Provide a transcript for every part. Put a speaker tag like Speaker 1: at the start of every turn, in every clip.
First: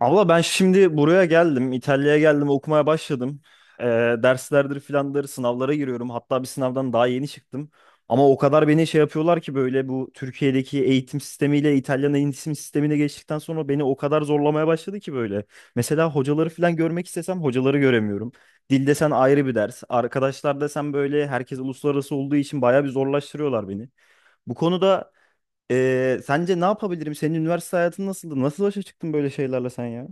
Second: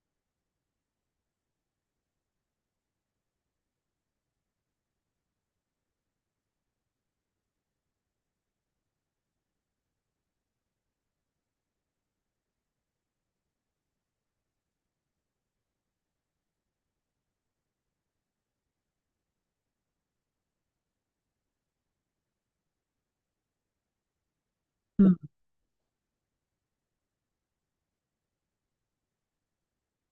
Speaker 1: Abla ben şimdi buraya geldim. İtalya'ya geldim. Okumaya başladım. Ee, derslerdir filandır sınavlara giriyorum. Hatta bir sınavdan daha yeni çıktım. Ama o kadar beni şey yapıyorlar ki böyle bu Türkiye'deki eğitim sistemiyle İtalyan eğitim sistemine geçtikten sonra beni o kadar zorlamaya başladı ki böyle. Mesela hocaları filan görmek istesem hocaları göremiyorum. Dil desen ayrı bir ders. Arkadaşlar desen böyle herkes uluslararası olduğu için bayağı bir zorlaştırıyorlar beni. Bu
Speaker 2: Hı.
Speaker 1: konuda sence ne yapabilirim? Senin üniversite hayatın nasıldı? Nasıl başa çıktın böyle şeylerle sen ya?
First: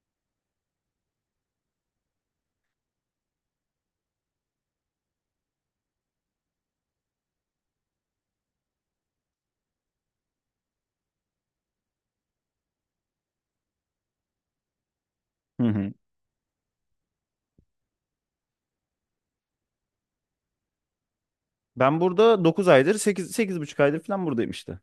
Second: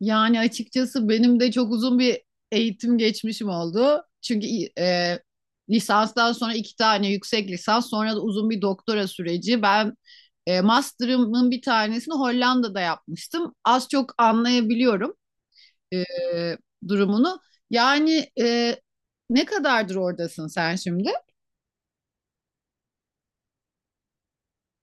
Speaker 2: Yani açıkçası benim de çok uzun bir eğitim geçmişim oldu. Çünkü e, lisanstan sonra iki tane yüksek lisans, sonra da uzun bir doktora süreci. Ben master'ımın bir tanesini Hollanda'da yapmıştım. Az çok anlayabiliyorum
Speaker 1: Hı hı.
Speaker 2: e, durumunu. Yani ne kadardır oradasın sen şimdi?
Speaker 1: Ben burada 9 aydır sekiz sekiz buçuk aydır falan buradayım işte.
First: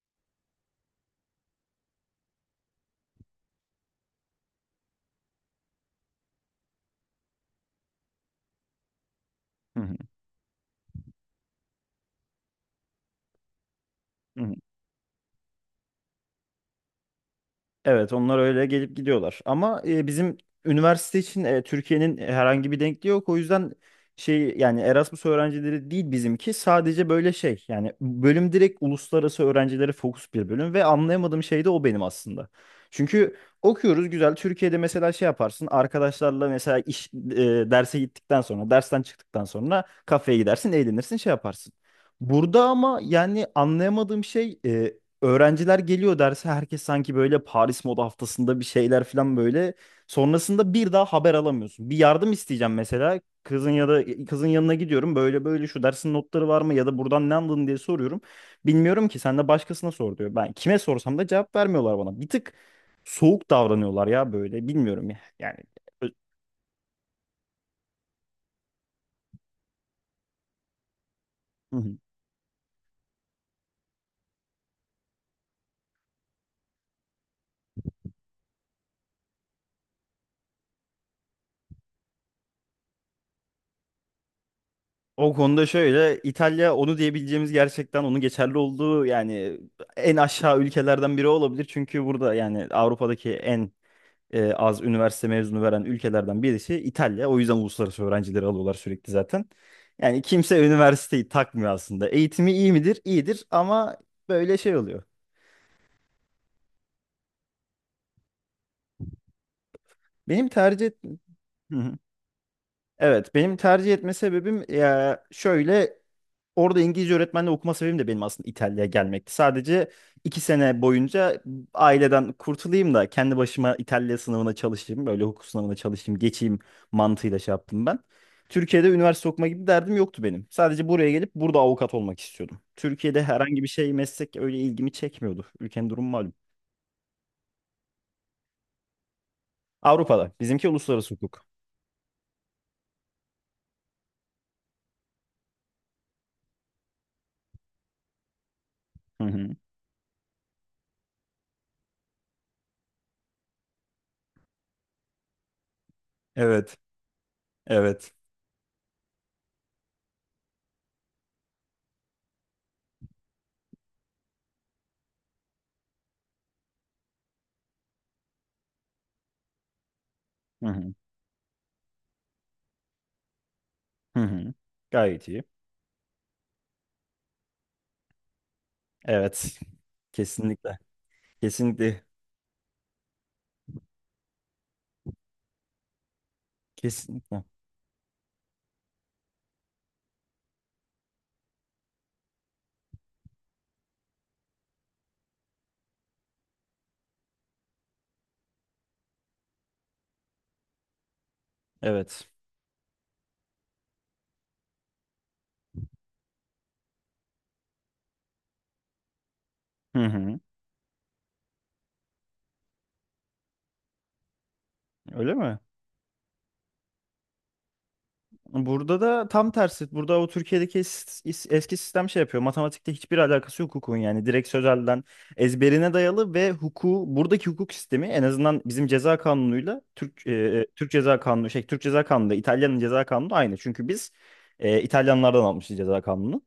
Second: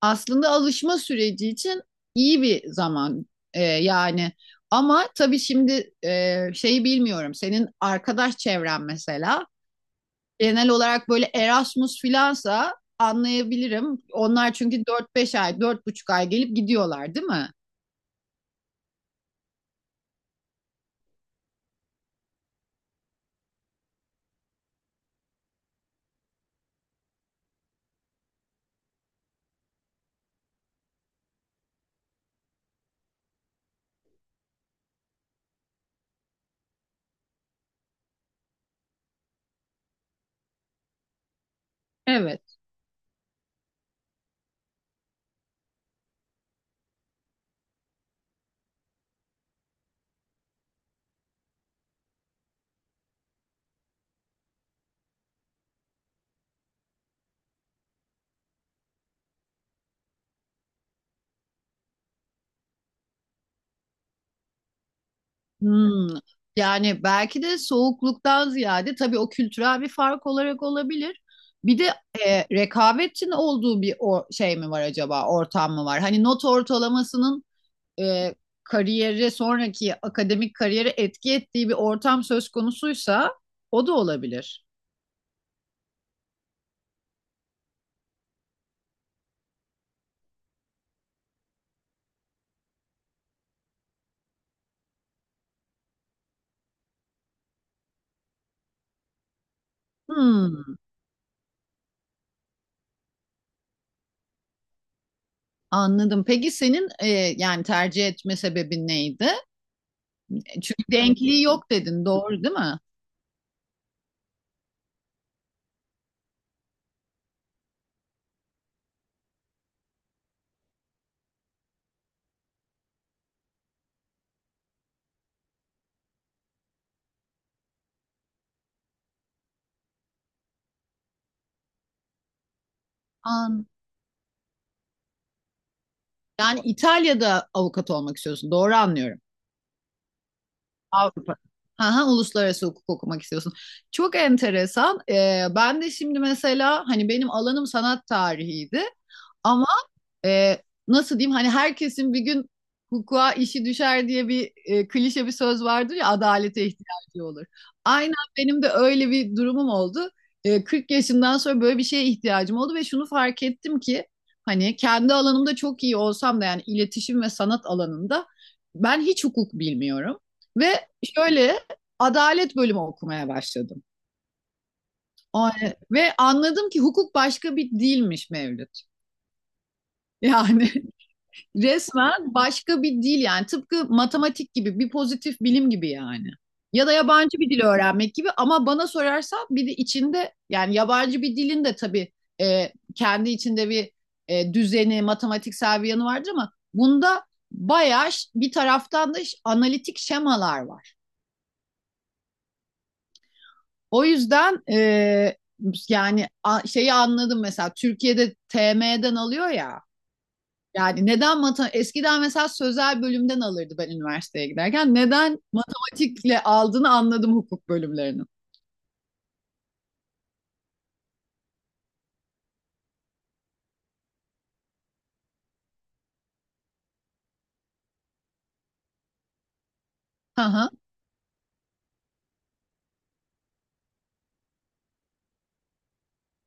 Speaker 2: Aslında alışma süreci için iyi bir zaman yani. Ama tabii şimdi şeyi bilmiyorum. Senin arkadaş çevren mesela
Speaker 1: Hı hı.
Speaker 2: genel olarak böyle Erasmus filansa anlayabilirim.
Speaker 1: Hı
Speaker 2: Onlar
Speaker 1: hı.
Speaker 2: çünkü dört beş ay, dört buçuk ay gelip gidiyorlar, değil mi?
Speaker 1: Evet, onlar öyle gelip gidiyorlar. Ama bizim üniversite için Türkiye'nin herhangi bir denkliği yok. O yüzden şey yani Erasmus öğrencileri değil bizimki. Sadece böyle şey yani bölüm direkt uluslararası öğrencilere fokus bir bölüm ve anlayamadığım şey de o benim aslında. Çünkü okuyoruz güzel. Türkiye'de mesela şey yaparsın arkadaşlarla mesela derse gittikten sonra dersten çıktıktan sonra kafeye gidersin eğlenirsin şey yaparsın.
Speaker 2: Evet.
Speaker 1: Burada ama yani anlayamadığım şey öğrenciler geliyor derse herkes sanki böyle Paris Moda Haftası'nda bir şeyler falan böyle. Sonrasında bir daha haber alamıyorsun. Bir yardım isteyeceğim mesela. Kızın ya da kızın yanına gidiyorum. Böyle böyle şu dersin notları var mı ya da buradan ne anladın diye soruyorum. Bilmiyorum ki sen de başkasına sor diyor. Ben kime sorsam da cevap vermiyorlar bana. Bir tık soğuk davranıyorlar ya böyle. Bilmiyorum ya. Yani.
Speaker 2: Hmm. Yani belki de soğukluktan ziyade tabii o kültürel bir fark olarak olabilir. Bir
Speaker 1: Hı.
Speaker 2: de rekabetin olduğu bir o, şey mi var acaba, ortam mı var? Hani not ortalamasının e, kariyeri sonraki akademik kariyere etki ettiği bir ortam söz konusuysa o da olabilir.
Speaker 1: O konuda şöyle İtalya onu diyebileceğimiz gerçekten onun geçerli olduğu yani en aşağı ülkelerden biri olabilir. Çünkü burada yani Avrupa'daki en az üniversite mezunu veren ülkelerden birisi İtalya. O yüzden uluslararası öğrencileri alıyorlar sürekli zaten. Yani kimse
Speaker 2: Hmm,
Speaker 1: üniversiteyi takmıyor aslında. Eğitimi iyi midir? İyidir ama böyle şey oluyor.
Speaker 2: anladım. Peki senin yani tercih etme sebebin neydi?
Speaker 1: Benim
Speaker 2: E, çünkü
Speaker 1: tercih et-
Speaker 2: denkliği yok
Speaker 1: Hı hı.
Speaker 2: dedin, doğru değil mi?
Speaker 1: Evet, benim tercih etme sebebim ya şöyle. Orada İngilizce öğretmenle okuma sebebim de benim aslında İtalya'ya gelmekti. Sadece 2 sene boyunca aileden kurtulayım da kendi başıma İtalya sınavına çalışayım. Böyle hukuk sınavına çalışayım, geçeyim mantığıyla şey yaptım ben. Türkiye'de üniversite okuma gibi derdim yoktu benim. Sadece buraya gelip burada avukat olmak istiyordum. Türkiye'de herhangi
Speaker 2: An,
Speaker 1: bir şey meslek öyle ilgimi çekmiyordu. Ülkenin durumu malum.
Speaker 2: yani İtalya'da avukat olmak istiyorsun, doğru anlıyorum.
Speaker 1: Avrupa'da. Bizimki uluslararası
Speaker 2: Avrupa.
Speaker 1: hukuk.
Speaker 2: Aha, uluslararası hukuk okumak istiyorsun. Çok enteresan. E, ben de şimdi mesela hani benim alanım sanat tarihiydi.
Speaker 1: Hı hı.
Speaker 2: Ama e, nasıl diyeyim hani herkesin bir gün hukuka işi düşer diye bir klişe bir söz vardır ya, adalete
Speaker 1: Evet,
Speaker 2: ihtiyacı olur.
Speaker 1: evet.
Speaker 2: Aynen benim de öyle bir durumum oldu. E, 40 yaşından sonra böyle bir şeye ihtiyacım oldu ve şunu fark ettim ki hani kendi alanımda çok iyi olsam da yani iletişim ve sanat alanında ben hiç hukuk bilmiyorum
Speaker 1: Hı
Speaker 2: ve
Speaker 1: hı.
Speaker 2: şöyle adalet bölümü okumaya başladım.
Speaker 1: Hı hı. Gayet iyi.
Speaker 2: O- Ve anladım ki hukuk başka bir dilmiş Mevlüt.
Speaker 1: Evet.
Speaker 2: Yani
Speaker 1: Kesinlikle. Kesinlikle.
Speaker 2: resmen başka bir dil yani, tıpkı matematik gibi bir pozitif bilim gibi yani. Ya da yabancı
Speaker 1: Kesinlikle.
Speaker 2: bir dil öğrenmek gibi, ama bana sorarsan bir de içinde yani yabancı bir dilin de tabii kendi içinde bir düzeni, matematiksel bir yanı vardır ama bunda bayağı bir taraftan da analitik şemalar var.
Speaker 1: Evet.
Speaker 2: O yüzden yani şeyi anladım mesela Türkiye'de TM'den alıyor ya.
Speaker 1: Hı hı.
Speaker 2: Yani neden matematik eskiden mesela sözel bölümden alırdı ben üniversiteye giderken.
Speaker 1: Öyle
Speaker 2: Neden
Speaker 1: mi?
Speaker 2: matematikle aldığını anladım hukuk bölümlerinin.
Speaker 1: Burada da tam tersi. Burada o Türkiye'deki eski sistem şey yapıyor. Matematikte hiçbir alakası yok hukukun yani. Direkt sözelden ezberine dayalı ve hukuku buradaki hukuk sistemi en azından bizim ceza kanunuyla Türk
Speaker 2: Hı hı.
Speaker 1: Türk ceza kanunu şey Türk ceza kanunu da İtalya'nın ceza kanunu aynı. Çünkü biz İtalyanlardan almışız ceza kanunu.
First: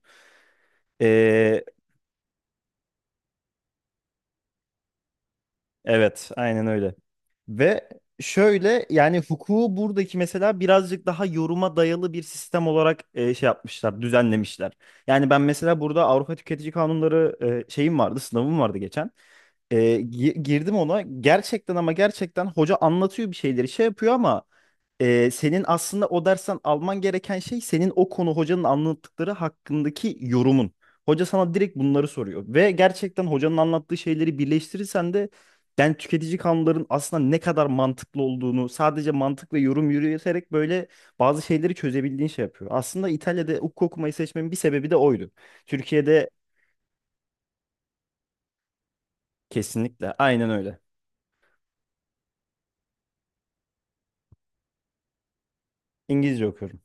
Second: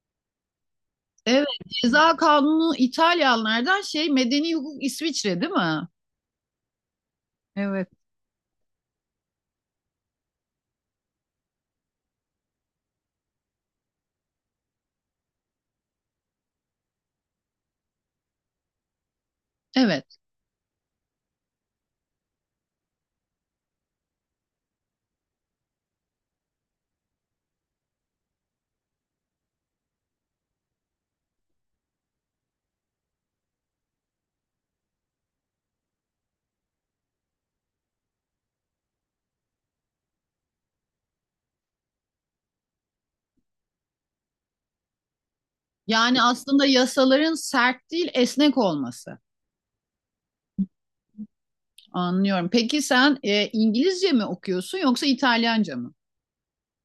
Speaker 2: Evet,
Speaker 1: E,
Speaker 2: ceza kanunu İtalyanlardan, şey, medeni hukuk İsviçre değil mi?
Speaker 1: evet, aynen öyle. Ve
Speaker 2: Evet.
Speaker 1: şöyle yani hukuku buradaki mesela birazcık daha yoruma dayalı bir sistem olarak şey yapmışlar, düzenlemişler. Yani ben mesela burada Avrupa Tüketici Kanunları şeyim vardı, sınavım vardı geçen.
Speaker 2: Evet.
Speaker 1: Girdim ona gerçekten ama gerçekten hoca anlatıyor bir şeyleri şey yapıyor ama senin aslında o dersten alman gereken şey senin o konu hocanın anlattıkları hakkındaki yorumun. Hoca sana direkt bunları soruyor ve gerçekten hocanın anlattığı şeyleri birleştirirsen de ben tüketici kanunların aslında ne kadar mantıklı olduğunu sadece mantık ve yorum yürüterek böyle bazı şeyleri çözebildiğin şey yapıyor. Aslında İtalya'da hukuk okumayı seçmemin bir sebebi de oydu.
Speaker 2: Yani
Speaker 1: Türkiye'de
Speaker 2: aslında yasaların sert değil esnek olması.
Speaker 1: kesinlikle aynen öyle.
Speaker 2: Anlıyorum. Peki sen İngilizce mi okuyorsun yoksa İtalyanca mı?
Speaker 1: İngilizce okuyorum.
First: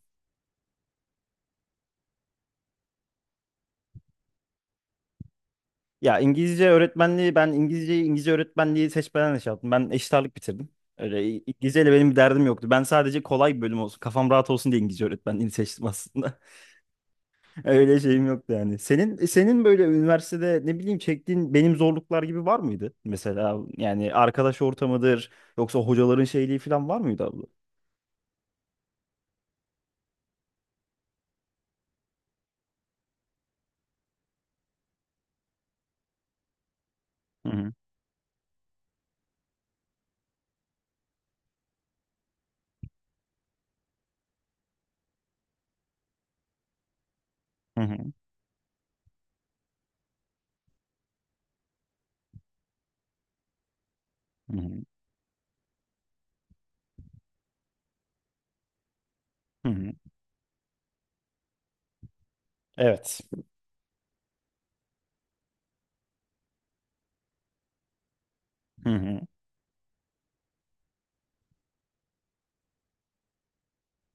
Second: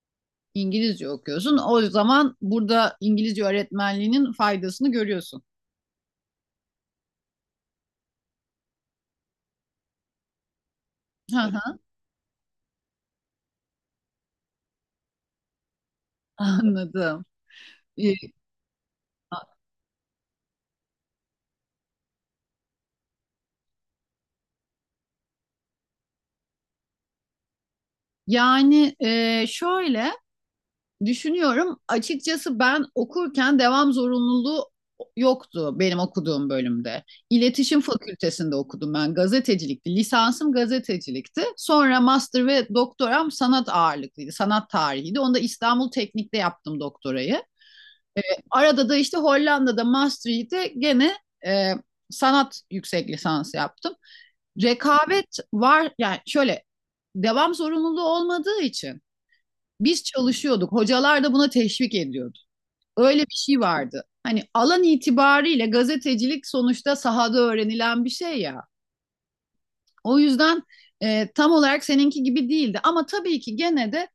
Speaker 2: İngilizce okuyorsun. O zaman burada İngilizce öğretmenliğinin faydasını görüyorsun.
Speaker 1: Ya İngilizce öğretmenliği ben İngilizceyi İngilizce öğretmenliği seçmeden de şey yaptım. Ben eşit ağırlık bitirdim.
Speaker 2: Hı hı,
Speaker 1: İngilizceyle benim bir derdim yoktu. Ben sadece kolay bir bölüm olsun, kafam rahat olsun diye İngilizce öğretmenliğini seçtim aslında.
Speaker 2: anladım.
Speaker 1: Öyle şeyim yoktu yani. Senin böyle üniversitede ne bileyim çektiğin benim zorluklar gibi var mıydı? Mesela yani arkadaş ortamıdır yoksa hocaların şeyliği falan var mıydı abla?
Speaker 2: Yani şöyle düşünüyorum, açıkçası ben okurken devam zorunluluğu yoktu benim okuduğum bölümde.
Speaker 1: Hı hı,
Speaker 2: İletişim Fakültesinde okudum, ben gazetecilikti, lisansım gazetecilikti. Sonra master ve doktoram sanat ağırlıklıydı. Sanat tarihiydi. Onu da İstanbul Teknik'te yaptım, doktorayı.
Speaker 1: hı hı,
Speaker 2: E, arada da işte Hollanda'da master'ı da gene e, sanat yüksek lisansı yaptım.
Speaker 1: hı hı.
Speaker 2: Rekabet var yani, şöyle, devam zorunluluğu olmadığı için
Speaker 1: Hı hı.
Speaker 2: biz çalışıyorduk. Hocalar da buna teşvik ediyordu.
Speaker 1: Evet.
Speaker 2: Öyle bir şey vardı. Hani alan itibariyle gazetecilik sonuçta sahada öğrenilen bir şey ya.
Speaker 1: Hı hı.
Speaker 2: O yüzden tam olarak seninki gibi değildi. Ama tabii ki gene de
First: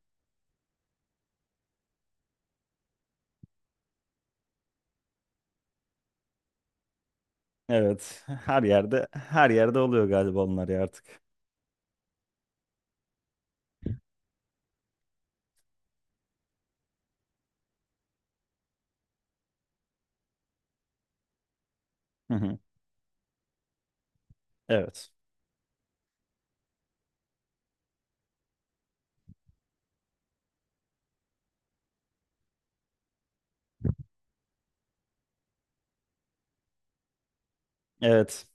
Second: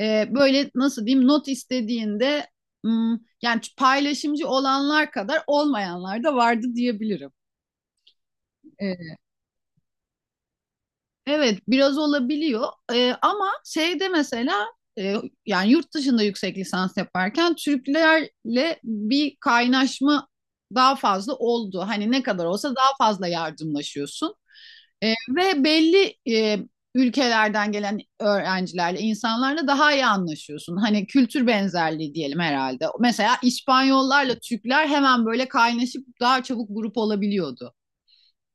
Speaker 2: böyle nasıl diyeyim, not istediğinde hmm, yani paylaşımcı olanlar kadar olmayanlar da vardı diyebilirim.
Speaker 1: Evet. Her yerde
Speaker 2: E,
Speaker 1: her yerde oluyor galiba onlar ya artık.
Speaker 2: Evet, biraz olabiliyor. Ama şeyde mesela e, yani yurt dışında yüksek lisans yaparken Türklerle bir kaynaşma daha fazla oldu. Hani ne
Speaker 1: Hı
Speaker 2: kadar
Speaker 1: hı.
Speaker 2: olsa daha fazla yardımlaşıyorsun.
Speaker 1: Evet.
Speaker 2: Ve belli ülkelerden gelen öğrencilerle, insanlarla daha iyi anlaşıyorsun. Hani kültür benzerliği diyelim herhalde. Mesela İspanyollarla Türkler hemen böyle kaynaşıp daha çabuk grup olabiliyordu.
Speaker 1: Evet.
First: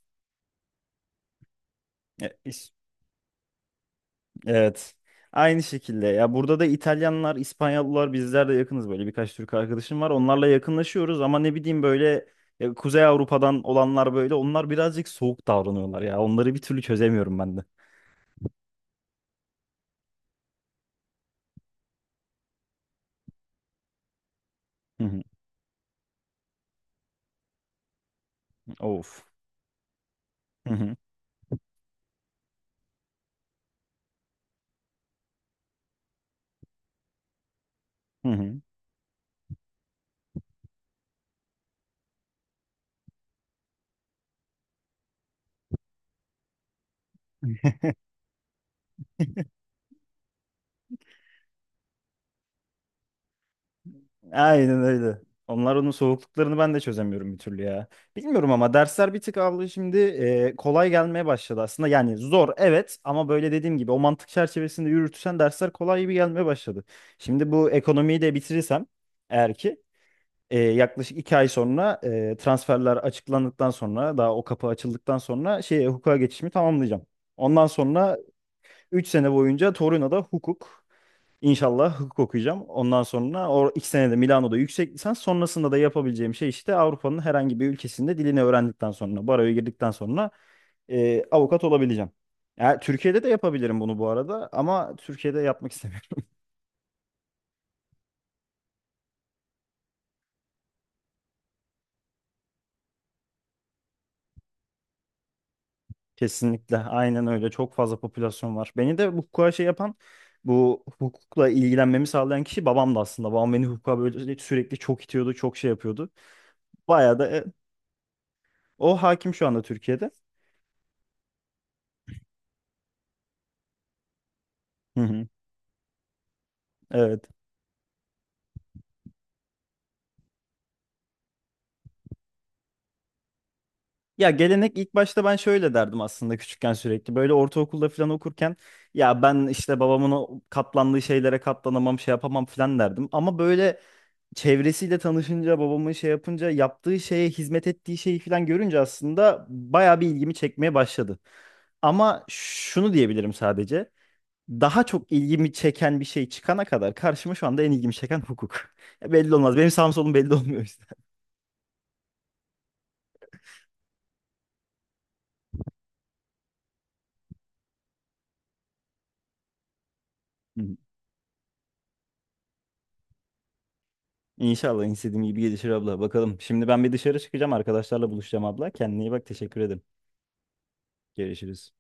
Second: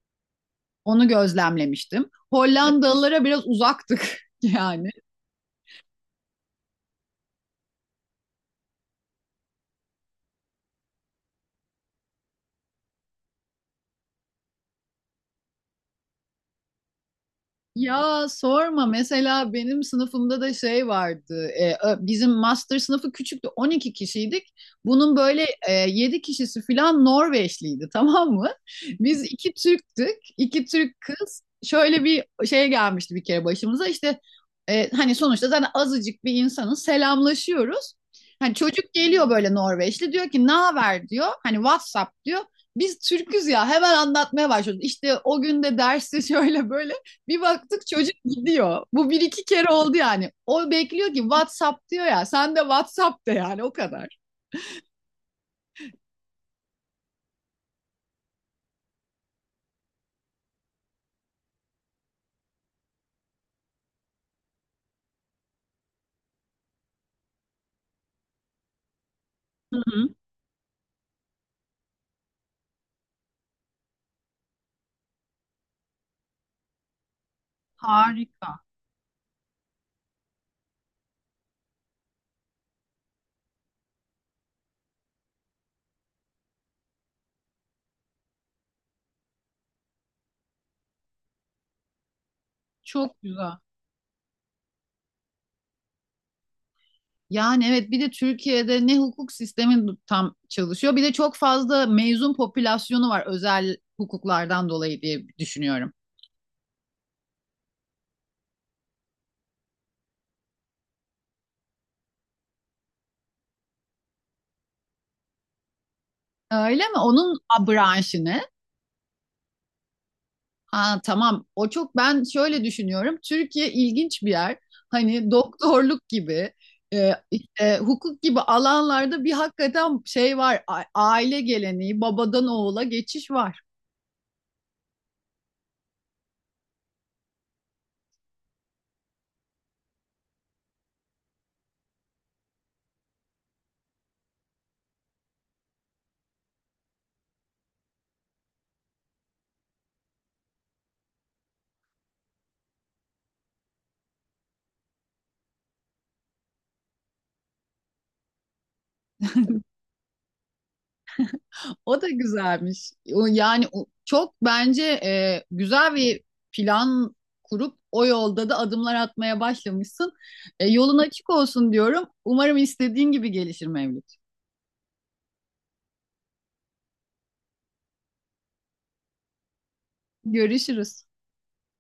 Speaker 2: Onu gözlemlemiştim.
Speaker 1: E, iş-
Speaker 2: Hollandalılara biraz uzaktık yani.
Speaker 1: Evet. Aynı şekilde. Ya burada da İtalyanlar, İspanyollar bizler de yakınız böyle. Birkaç Türk arkadaşım var. Onlarla yakınlaşıyoruz ama ne bileyim böyle Kuzey Avrupa'dan olanlar böyle. Onlar birazcık soğuk davranıyorlar ya. Onları bir türlü çözemiyorum ben de.
Speaker 2: Ya sorma, mesela benim sınıfımda da şey vardı, bizim master sınıfı küçüktü, 12 kişiydik,
Speaker 1: Hı
Speaker 2: bunun
Speaker 1: hı.
Speaker 2: böyle 7 kişisi filan Norveçliydi tamam mı?
Speaker 1: Of.
Speaker 2: Biz iki Türktük, iki
Speaker 1: Hı hı.
Speaker 2: Türk kız, şöyle bir şey gelmişti bir kere başımıza, işte hani sonuçta zaten azıcık bir insanız, selamlaşıyoruz.
Speaker 1: Hı
Speaker 2: Hani
Speaker 1: hı.
Speaker 2: çocuk geliyor böyle Norveçli, diyor ki ne haber diyor, hani WhatsApp diyor. Biz Türküz ya, hemen anlatmaya başlıyoruz. İşte o gün de derste şöyle böyle bir baktık çocuk gidiyor. Bu bir iki kere oldu yani. O bekliyor ki WhatsApp diyor ya. Sen de WhatsApp de yani, o kadar.
Speaker 1: Aynen öyle. Onlar onun soğukluklarını ben de çözemiyorum bir türlü ya. Bilmiyorum ama dersler bir tık abla şimdi kolay gelmeye başladı aslında. Yani zor evet ama böyle dediğim gibi o mantık çerçevesinde yürütürsen dersler kolay gibi gelmeye başladı. Şimdi bu ekonomiyi de bitirirsem eğer
Speaker 2: Hı
Speaker 1: ki
Speaker 2: hı.
Speaker 1: yaklaşık 2 ay sonra transferler açıklandıktan sonra daha o kapı açıldıktan sonra şeye hukuka geçişimi tamamlayacağım. Ondan sonra
Speaker 2: Harika.
Speaker 1: 3 sene boyunca Torino'da hukuk. İnşallah hukuk okuyacağım. Ondan sonra o 2 senede Milano'da yüksek lisans. Sonrasında da yapabileceğim şey işte Avrupa'nın herhangi bir ülkesinde dilini öğrendikten sonra, baroya girdikten sonra avukat olabileceğim. Ya
Speaker 2: Çok
Speaker 1: Türkiye'de de
Speaker 2: güzel.
Speaker 1: yapabilirim bunu bu arada ama Türkiye'de yapmak istemiyorum.
Speaker 2: Yani evet, bir de Türkiye'de ne hukuk sistemi tam çalışıyor, bir de çok fazla mezun popülasyonu var özel hukuklardan dolayı diye düşünüyorum.
Speaker 1: Kesinlikle. Aynen öyle. Çok fazla popülasyon var. Beni de bu hukuka şey yapan, bu hukukla ilgilenmemi sağlayan kişi babamdı aslında. Babam beni hukuka böyle sürekli çok itiyordu, çok şey yapıyordu.
Speaker 2: Öyle mi?
Speaker 1: Bayağı da
Speaker 2: Onun branşı ne?
Speaker 1: o hakim şu anda Türkiye'de.
Speaker 2: Aa, tamam. O çok, ben şöyle düşünüyorum. Türkiye ilginç bir yer.
Speaker 1: Hı hı.
Speaker 2: Hani doktorluk gibi,
Speaker 1: Evet.
Speaker 2: işte hukuk gibi alanlarda bir hakikaten şey var. Aile geleneği, babadan oğula geçiş var.
Speaker 1: Ya gelenek ilk başta ben şöyle derdim aslında küçükken sürekli. Böyle ortaokulda falan okurken ya ben işte babamın o katlandığı şeylere katlanamam şey yapamam falan derdim. Ama böyle çevresiyle tanışınca babamın şey yapınca yaptığı şeye hizmet ettiği şeyi falan görünce aslında bayağı bir ilgimi çekmeye başladı. Ama şunu diyebilirim sadece. Daha çok ilgimi çeken bir şey çıkana kadar karşıma şu anda en ilgimi çeken hukuk. Belli olmaz. Benim sağım solum belli olmuyor işte.
Speaker 2: O da güzelmiş. O yani çok bence güzel bir plan kurup o yolda da adımlar atmaya başlamışsın. E, yolun açık olsun diyorum. Umarım istediğin gibi gelişir Mevlüt.
Speaker 1: İnşallah istediğim gibi gelişir abla. Bakalım. Şimdi ben bir dışarı çıkacağım. Arkadaşlarla buluşacağım abla. Kendine iyi bak. Teşekkür ederim.
Speaker 2: Görüşürüz.
Speaker 1: Görüşürüz.